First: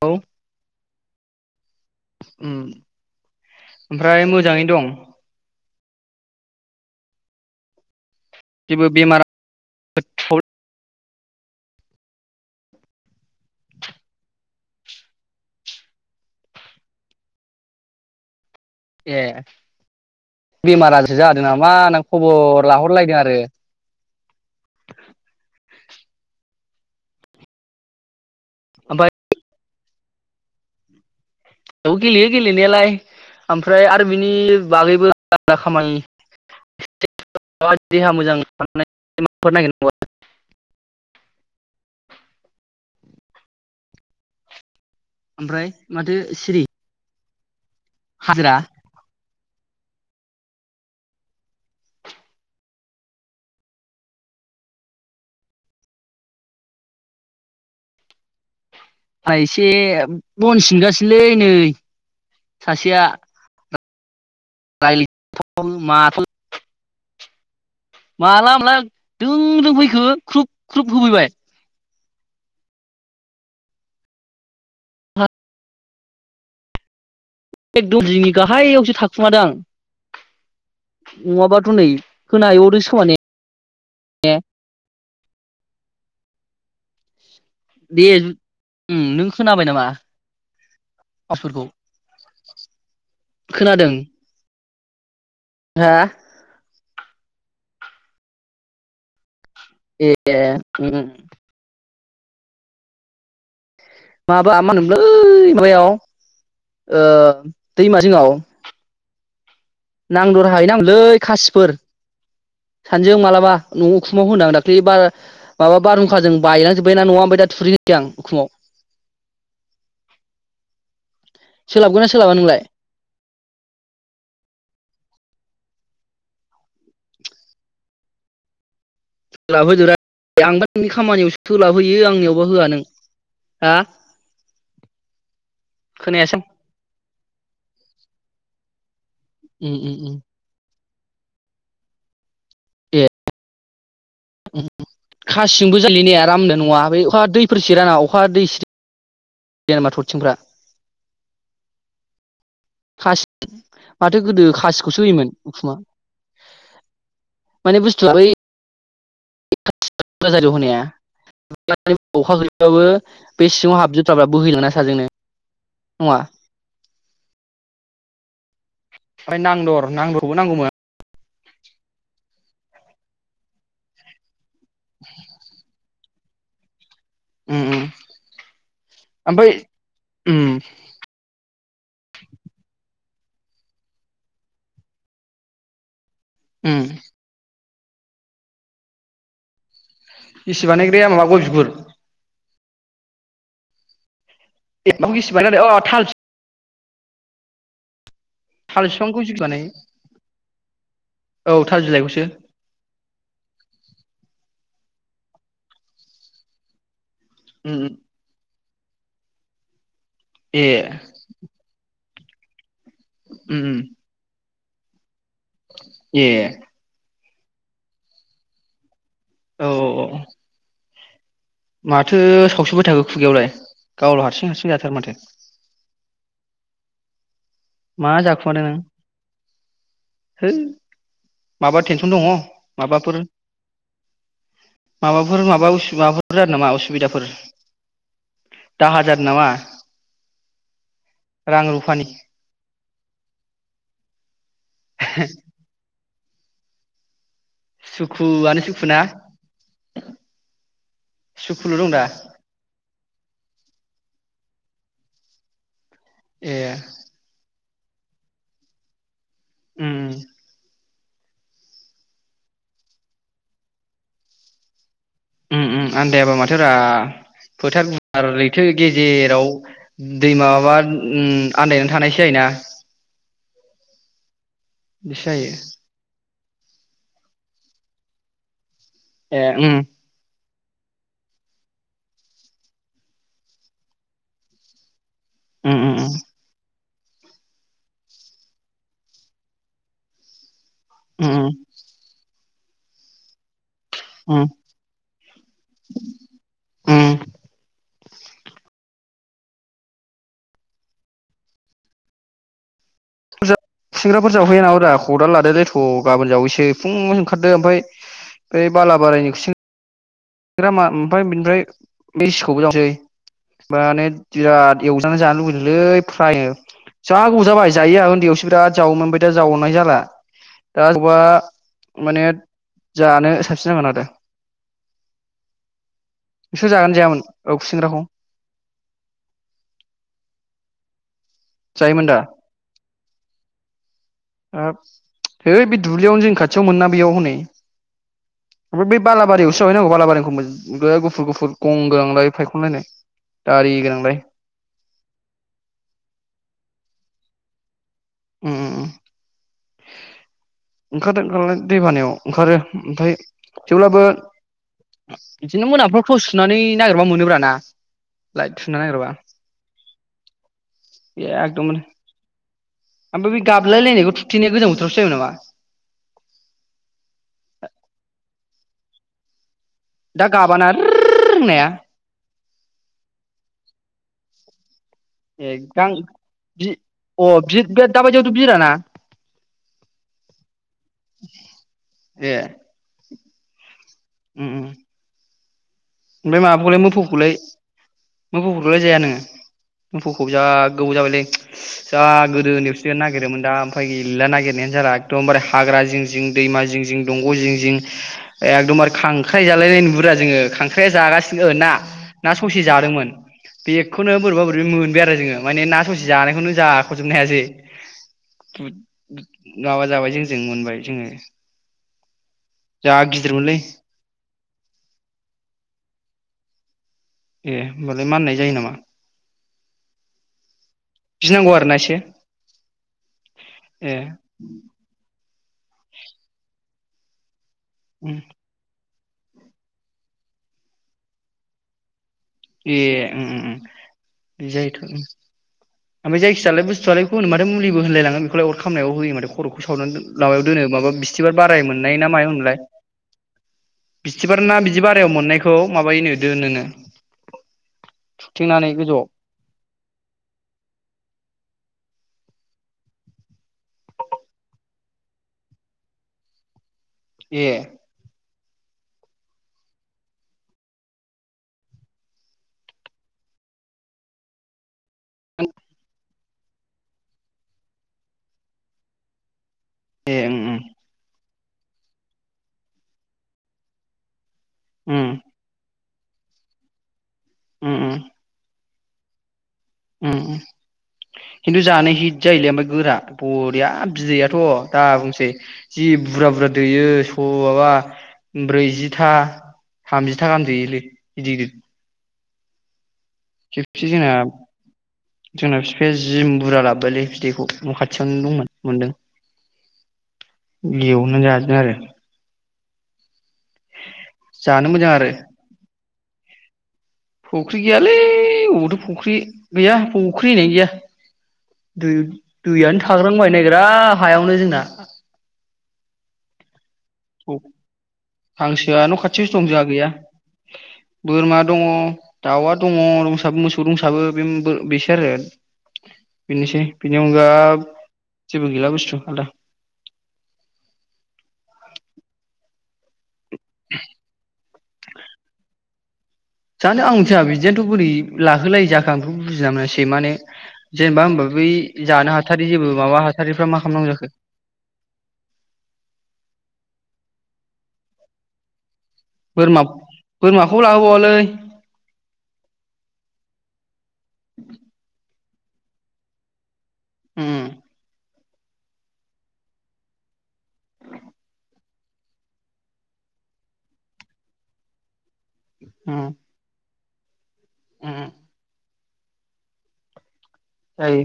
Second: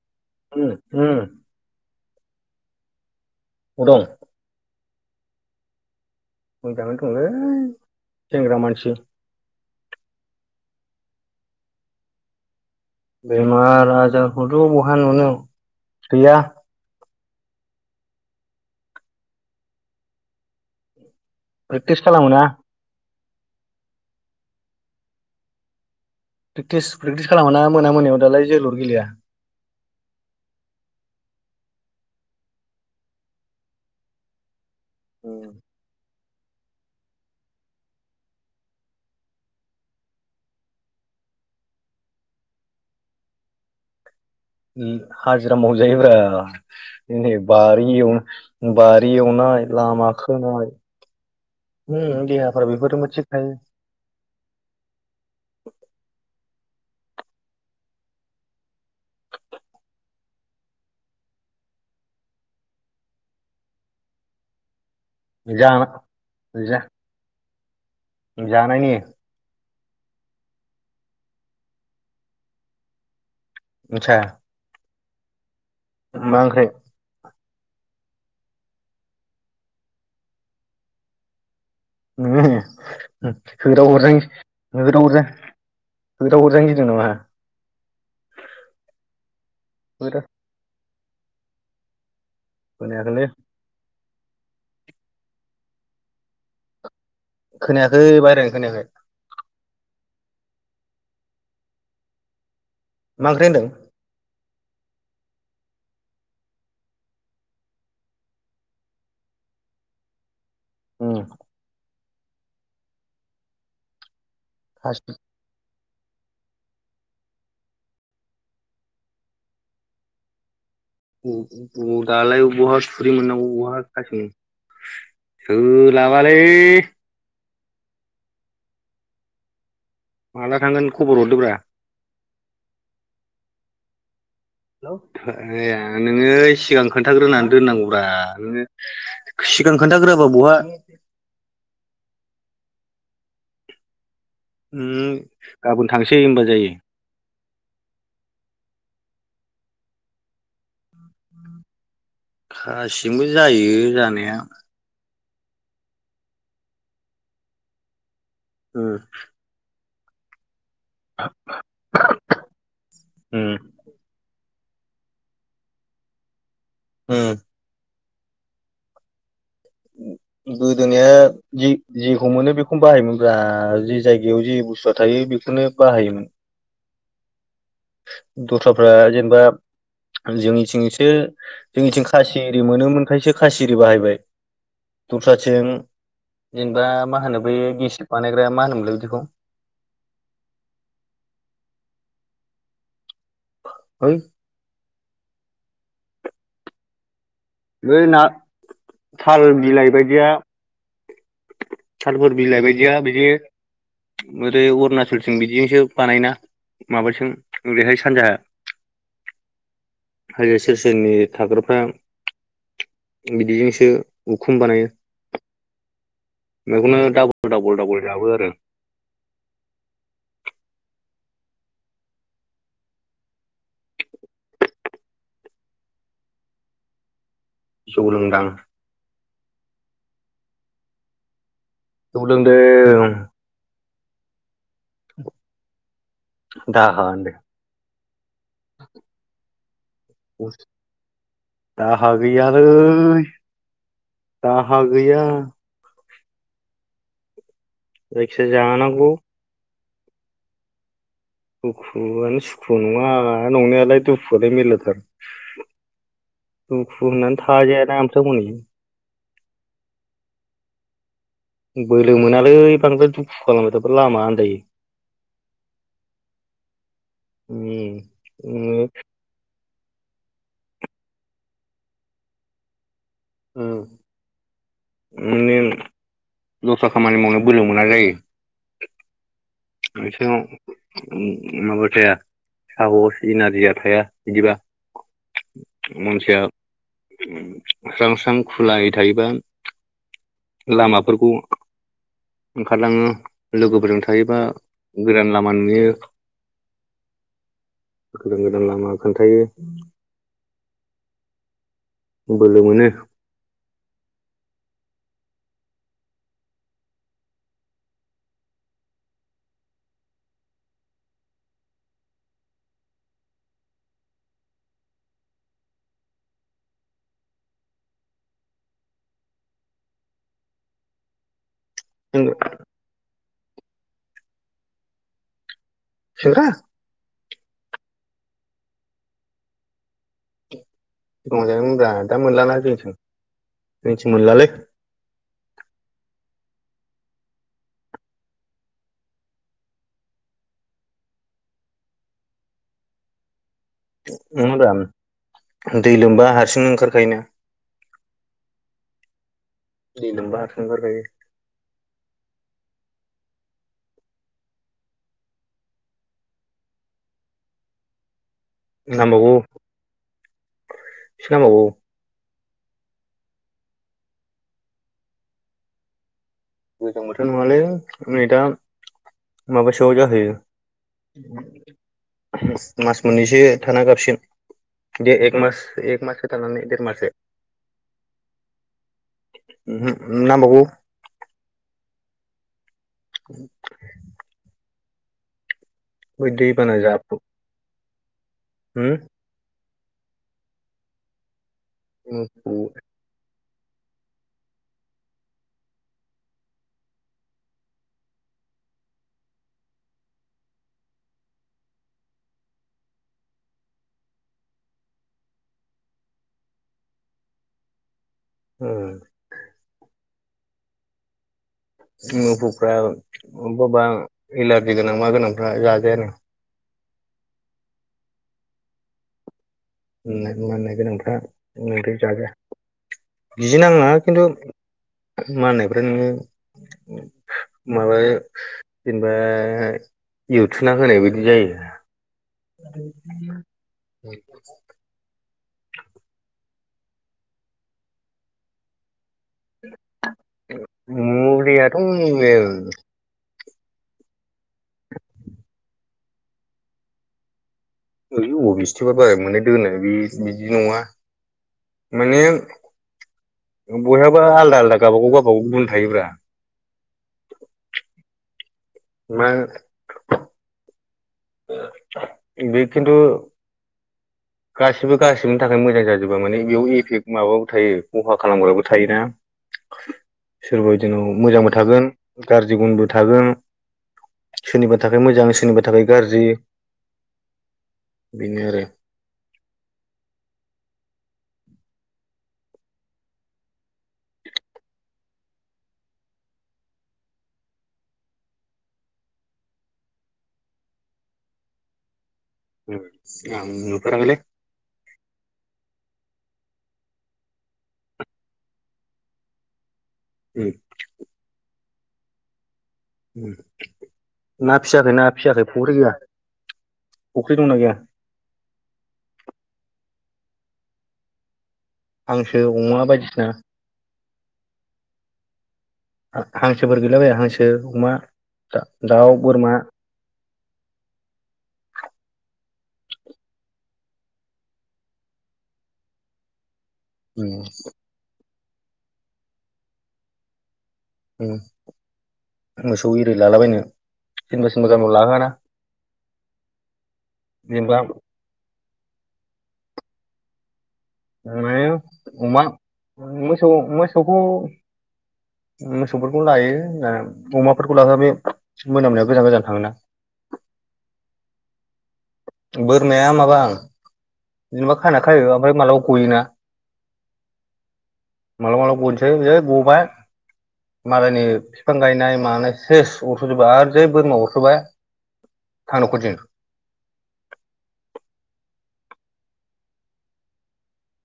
औ [unintelligible] उम उम दं ओमफ्राय मोजाङै दं। मोजाङौनो दंलै। सेंग्रा जेबो मानसि बेमार [unintelligible] बेमार आजारखौथ' बहा नुनो गैया। ए बेमार आजार जादों नामा प्रेक्टिस होनना खालामोना खबर लाहरलायदों आरो। [unintelligible] प्रेक्टिस प्रेक्टिस खालामोना मोना मोनायाव दालाय जोलुर गेलेया। ओमफ्राय औ गेलेयो गेलेनायालाय ओमफ्राय आरो बिनि बागैबो आद्रा खामानि देहा मोजां [unintelligible] उम हाजिरा ओमफ्राय मावजायो माथो ब्रा सिरि नेम बारि हाजिरा एव बारि एवनाइ लामा खोनाय उम देहाफ्रा बेफोरजोंबो थिग थायो आं एसे बन सिनगासिनोलै नै सासेया रायज्लायनोथ' जाना माथो जा माला माला जानायनि दों-दोंफैखो ख्रुब ख्रुब खुबैबाय आतसा मा ओंख्रै एकदम जिंनि गाहायावसो थाखुमादों आं नङाबा नोङो होदाव हरजायो होदाव हरजायो दे नों खोनाबाय नामा होदाव फासफोरखौ खोनायाखैलै हा खोनायाखै बायहारानि खोनायाखै ए मा ओंख्रि होनदों माबा मा होनोमलै माबायाव ओ दैमा जिङाव नांगो द खाहैनांलै होनदों? खासिफोर सानैजों मालाबा न'आव खौ हानदों आं दाख्लै बार मा बारहुंखाजों बायलांजोब्बाय ना न'आ ओफ्राय दा थुरिनोसै आं उखुमाव सोलाबगोन ना सोलाबा दालाय नोंलाय? बहा थुरि मोननांगौ बहा समान सोलाबालै जोंनाबो माला आंबा थांगोन नोंनि खबर खामानियाव हरदोब्रा सोलाब होयो आंनियावबा होआ नों हा हेल' आया नोङो खोनायासै आं सिगां खोन्थाग्रोनानै दोननांगौब्रा नोङो [unintelligible] उम सिगां उम उम खोन्थाग्रोआबा बहा ए उम खासिजोंबो गाबोन जायोलै ने थांसै होनबा आराम ने जायो नआ बे अखा दैफोर सिरियाना अखा दैसे जेनबा थरथिंफ्रा खासिजोंबो खासि जायो माथो जानाया गोदो खासिखौसो होयोमोन उखुमा माने बुस्थुआ बै ओ [unintelligible] आव‌ होनाया [unintelligible] अखा गैलैबाबो उम बे सिंङाव हाबजोबथाबाय बोहैलांना [unintelligible] जोंनो नंङा? उम ओमफ्राय नांदर नांदरबो नांगौमोन। जि जेखौ मोनो बेखौनो बाहायोमोन ब्रा जि जायगायाव जि बुस्थुआ थायो बेखौनो बाहायोमोन। उम उम दस्राफ्रा जेनेबा ओमफ्राय उम जोंनि थिं इसोर जोंनि थिं खासि एरि मोनो मोन खायसो खासि एरि बाहायबाय दस्राथिं उम जेनेबा मा होनो बै गि सि बानायग्राया मा होनोमोनलाय बिदिखौ? इसे बानायग्राया माबा गय बिगुर है [unintelligible] अ थाल बे ना थाल बिफांखौ गिसि थाल बानायो बिलाइ बायदिया औ थाल बिलाइखौसो थालफोर बिलाइ बायदिया बिदि ओरै अरुना फुलथिं बिदिजोंसो बानायोना? माबैथिं उम उम ओरैहाय सानजाहा हाजो ए सेर-सेर नि थाग्राफ्रा उम उम बिदिजोंसो उम खुम बानायो। ए नगौन‌न नों दा दाबल दाबल जाबो आरो। औ औ माथो सावसुबाय थाखो खुगायावलाय गावल हारसिं हारसिं जाथारो माथो। जौ मा लोंदां जाखुमादों नों? हैै माबा टेनसन जौ दंङ लोंदों माबाफोर? माबाफोर माबा उसु माबाफोर फोर जादों नामा दाहा असुबिदाफोर? होनदों दाहार जादों नामा? रां रुफानि दाहा गैयालै [unintelligible] दाहा गैया। जायखि सुखुआनो जाया सुखु ना जानांगौ। सुखुल' दं दा दुखुआनो सुखु ङा नंनायालाय दुखुआलाय मेल्लाथार। ए [unintelligible] [unintelligible] उम। बोलो मोनालै बांद्राय दुखु खालामबाय थाबाबो लामा आन्दायो। ओम ओम आनदायाबा माथोरा उम फोथार गुवार लैथो नोङो गेजेराव दै माबाबा आनदायनासो थानाय जायोना। ओम। दिसो जायो। दस्रा खामानि मावनो बोलो मोना जायो। ए उम [unintelligible] माबा थाया [unintelligible] सिन आरिया थाया बिदिबा। उम उम मानसिया स्रां स्रां खुलायै थायोबा लामाफोरखौ उम उम ओंखारलाङो। लोगोफोरजों थायोबा उम गोदान लामा नुयो। उम गोदान गोदान लामा खोन्थायो। बोलो मोनो। खुसिंग्राफोर जावहैयो नामादा खदाल लादोलै थ' गाबोन जावैसै फुं ओंखारदो ओमफ्राया ओ बालाबारिनि खुसिं [unintelligible] माने बिराज एवजानानै जानो लुगैदोंलै फ्राइनो जा गोबाव जाबाय जायिया उन्दैयावसो ब्राद जावोमोन आमफाय दा जावनाय जाला दा जावबा माने जानो साबसिन जागोन आरो। सेंग्रा नोंसोर जागोन जायामोन? औ खुसेंग्राखौ [unintelligible] सिगांयाव जायोमानब्रा दा मोनलाना जोंनिथिं जोंनिथिं मोन [unintelligible] दुब्लियावनो जोंनि खाथियाव मोनोना बेयाव हनै ओमफ्राय बेै बालाबारियावसो जाहैनांगौ बालाबारिखौ गुफुर गुफुर गं गोनांलाय फायखनलायनाय दारि गोनां। मेदाम दै लोमबा हारसिं ओंखारखायो ना। ओम ओम ओम। दै लोम्बा हारसिं ओंखारखायो ओंखारदों ओंखारनायालाय दैबानायाव ओंखारो ओमफ्राय। थेवब्लाबो बिदिनो मोनाफ्राव थस सुनानै नागिरबा मोनोब्रा ना। लाइट सुना नागिरबा। नांबावगौ एसे नांबावगौ एगदमबारे। ओमफ्राय बे गाबलाय लायनायखौ थुथेनाया गोजां बोथोरावसो जायोमोन नामा। गोजां बोथोर नङालै नै दा माबासोआव दा जाहैयो गाबाना ओररर होननाया। मास मोननैसो थाना गाबसिगोन। दे एक मास ए गां मासो थानानै बि देर मासो अ बि बे दाबायदियावथ' बिराना ओमहो नांबावगौ। ए। [unintelligible] ओम ओम। बै ओफ्राय दैबाना माबाखौलाय जाफु मोफौखौलाय। मोफौफोरखौलाय उम जाया नोङो। मोफौखौ जा गोबाव जाबायलै। जा मोफौ गोदो नेवसिनो नागिरोमोन दा। उफाय गैला नागिरनायानो जाला एकदमबारे हाग्रा जिं जिं दैमा जिं जिं दंग' जिं जिं एकदमबारे खांक्राय जालायनाय नुयोरा जोङो। मोख्राया जागासिनो ना ना ससे जादोंमोन बेखौनो बोरैबा बोरैबा मोनबाय आरो जोङो माने ना ससे जानायखौनो जाख'जोबनो हायासै। ओ [unintelligible] जों मोनबाय जोङो। मोफौफ्रा जा अबबा गिदिरमोनलै अबबा एलारजि गोनां मा गोनांफ्रा जाजायानो। ए होमबालाय माननाय जायो नामा। मानो मानो। गोनांफ्रा गिनांगौ आरोना एसे बांद्राय जाजाया गिनांआ ए नाङा खिन्थु। मा होननायब्रा नोङो। माबायाव। जेनेबा इउथुबना होनाय बायदि जायो। ए ओम ओम इदि जायोथ' ओम। [unintelligible] ओमफाय जायखिायालाय बस्थुआलाय माथो मुलिबो होनलायङो बेखौलाय अर खामानायाव होयो माथो। खर'खौ सावनानै माबायाव दोनो माबा बिस्थिबार बाराय मुलियाथ' मोननाय ना मायाव होनोमोनलाय। बिथ्सिबार ना बिदि बारायाव मोननायखौ माबायो नो दोननो। अबाव बिस्थिबार बाराय मोनो दोनो बे बिदि नङा। माने बयहाबा आलदा आलदा गावबागाव गावबागाव गुन थायोब्रा ए मा। बे खिथु गासि बो गासिबोनि थाखाय मोजां जाजोबबो माने बेयाव इफेक्ट माबाबो थायो खहा खालामग्राबो थायोना ए उम सोरबा बिदिनाव मोजां मा थागोन गाज्रि गुनबो थागोन। सोरनिबा उम थाखाय मोजां सोरनिबा थाखाय गारजि उम बिनो आरो उम खिन्थु जानो हित जायोलै ओमफ्राय गोरा बरिया बिदैयाथ' दा बुंसै जि बुरजा बुरजा दैयो सआबा ब्रैजिथा थामजिथा गाहाम दैयोलै गिदिर गिदिर। औ खेबसे जोंना जोंना बिफाया जिम बुरजा लाबोबायलै बिदैखौ न' खाथियावनो दंमोन मोनदों। लयावनो जाजोन उम ना जानो मोजां फियाखै ना आरो फियाखै फख्रि गैया। दंना फुख्रि गैया गैयालै अबावथो' फख्रि गैया। फख्रि होन्नायानो गैया। दै हांसो अमा दैइयानो बायदिसिना थाग्रांबायनायग्रा हायावनो जोंना हां औ हांसोआ न' दाउ खाथियावसो दं बोरमा जोहा गैया बोरमा दङ। दाउआ दङसो मोसौ रंसाबो बे बेसो आरो बेनोसै बिनि अनगा उम जबो गिला बस्थ' आदा। उम मोसौ रै लालाबायनो सोरबासिमबोा गामियाव लाहोआना जानो आं मोनथिया बिदिआथ' जेनेबा बोरै लाहोलायै जाखो? आखौ बुजिना मोनासै माने जेनेबा होमबा बै माने जानो अमा हाथारि जेबो माबा हाथारिफ्रा मोसौ मा खालामनांगौ जाखो मोसौखौ मोसौफोरखौ लायो। अमाफोरखौ लांङो बे मोनामनाया गोजान गोजान बोरमा थाङोना बोरमाखौ लाहोबावालै। बोरमाया माबां जेनेबा खाना खायोबाबो मालाबा गयोना उम मालाबा मालाबा गनोसै जै गबाय मालायनि फिफां गायनाय मानाय सेस अरस'जोबबो आरो जै बोरमा अरस'बाय उम थांनोखथिन उम जायो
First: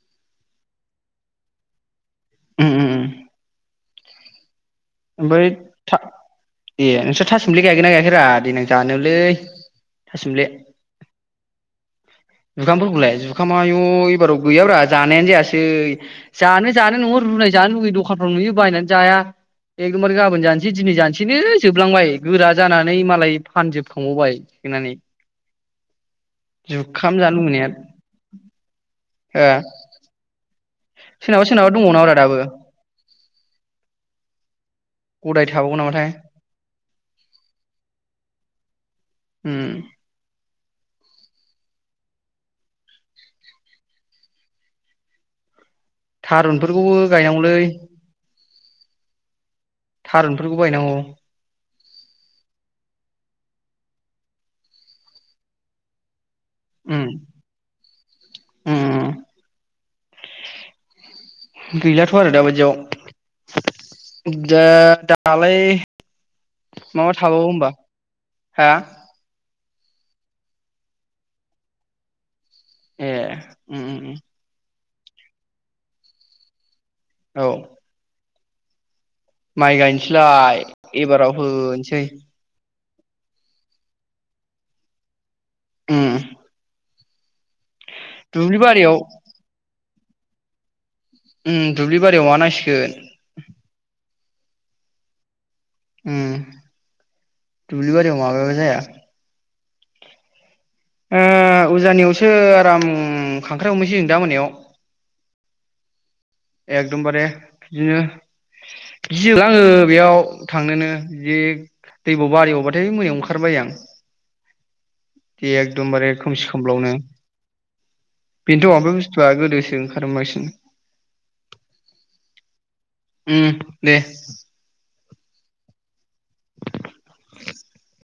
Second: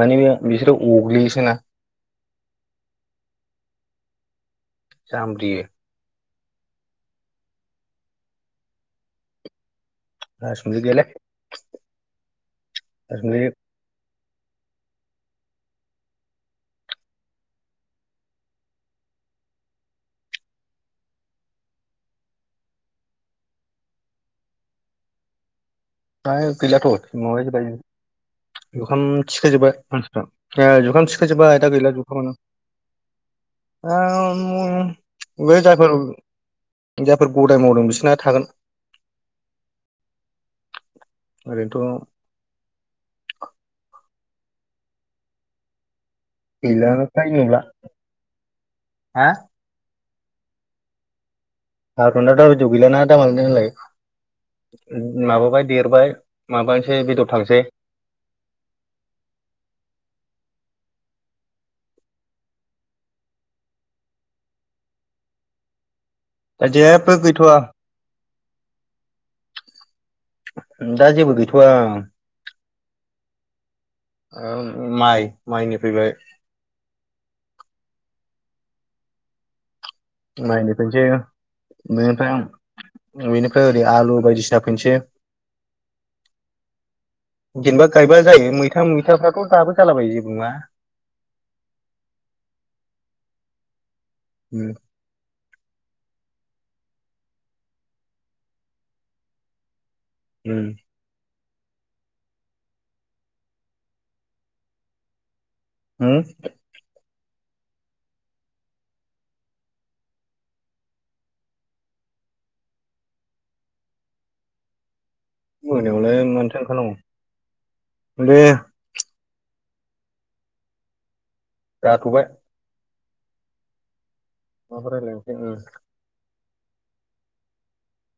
माने बेयो बिसोरो अग्लियोसोना उम उम उम ओमफ्राय जामब्रियो था ए नोंस्रा थासुमलि गायगोन ना गायाखैरा देनां जानोलै थासुमलि थासुमब्लि गैेयालै जुखामफोरखौलाय जुखामा आयु एबाराव गैयाब्रा जानायानो जायासै जानो जानो नङो रुनाय जानो लुैगैयो दखानफ्राव नुयो बायनानै जाया एखदमबार गाबोन जानोसै दिनै जानोसैनो जोबलांबाय गोरा जानानै मालाय फानजोबखांबावबाय खानानै दायो गैलाथ' न'आवहायसो गायो लुबैनाया जुखाम थिखोजोब्बाय मानसिफ्रा ए जुखाम ओ सोरनाबा थिखोजोबबाय दा गैला दङनाब्रा जुखामानो दाबो गदाय [unintelligible] बे थाबावो जायफोर नामाथाय जायफोर गदाय मावदों बिसोरना थागोन उम ओरैनोथ' थारुनफोरखौबो गैलानो फ्राय गायनांगौलै नुला हा थारुनफोरखौबो गायनांगौ थारुना दाबदियाव गैलाना दामालनो होनलाय माबाबाय देरबाय उम माबानोसै बेदर थांसै उम गैलाथ' आरो दाबायदियाव दा दालाय माबा थाबावो जेबोगैथ'आ होमबा हा दा जेबो गैथ'वा ए उम उम उम ओ माइ माइनि फैबाय औ माइ गाय नोसैलाय माइनि फैनोसै एबाराव होनोसै बेनिफ्राय बेनिफ्राय ओरै आलु बायदिसिना फोनोसै उम जेनेबा गायबा जायो दुब्लि मैथा बारियाव मैथाफ्राथ' दाबो जालाबायो जेबो नंङा उम दुब्लि बारियाव माबा नांसिगोन उम। उम दुब्लि बारियाव माबाबा जाया। उम। ओ उजानियावसो आराम खांख्राइ हमहनोसै जों दा मोनायाव। हो? एखदमबारे बिदिनो गियो आंङो बेयाव थांनोनो बिदि दैब'बारियावबाथाय मोनायाव ओंखारनो बायो आं। एखदमबारे मोनायावलाय खोमसि मानोथो खोमलावनो ओंखारनांगौ दे बेनोथ' आमफ्राय बे जा गोदोसो ओंखारोमोन बांसिन। जाथ'बाय। उम दे। माबा रायज्लाय उम। [inaudible]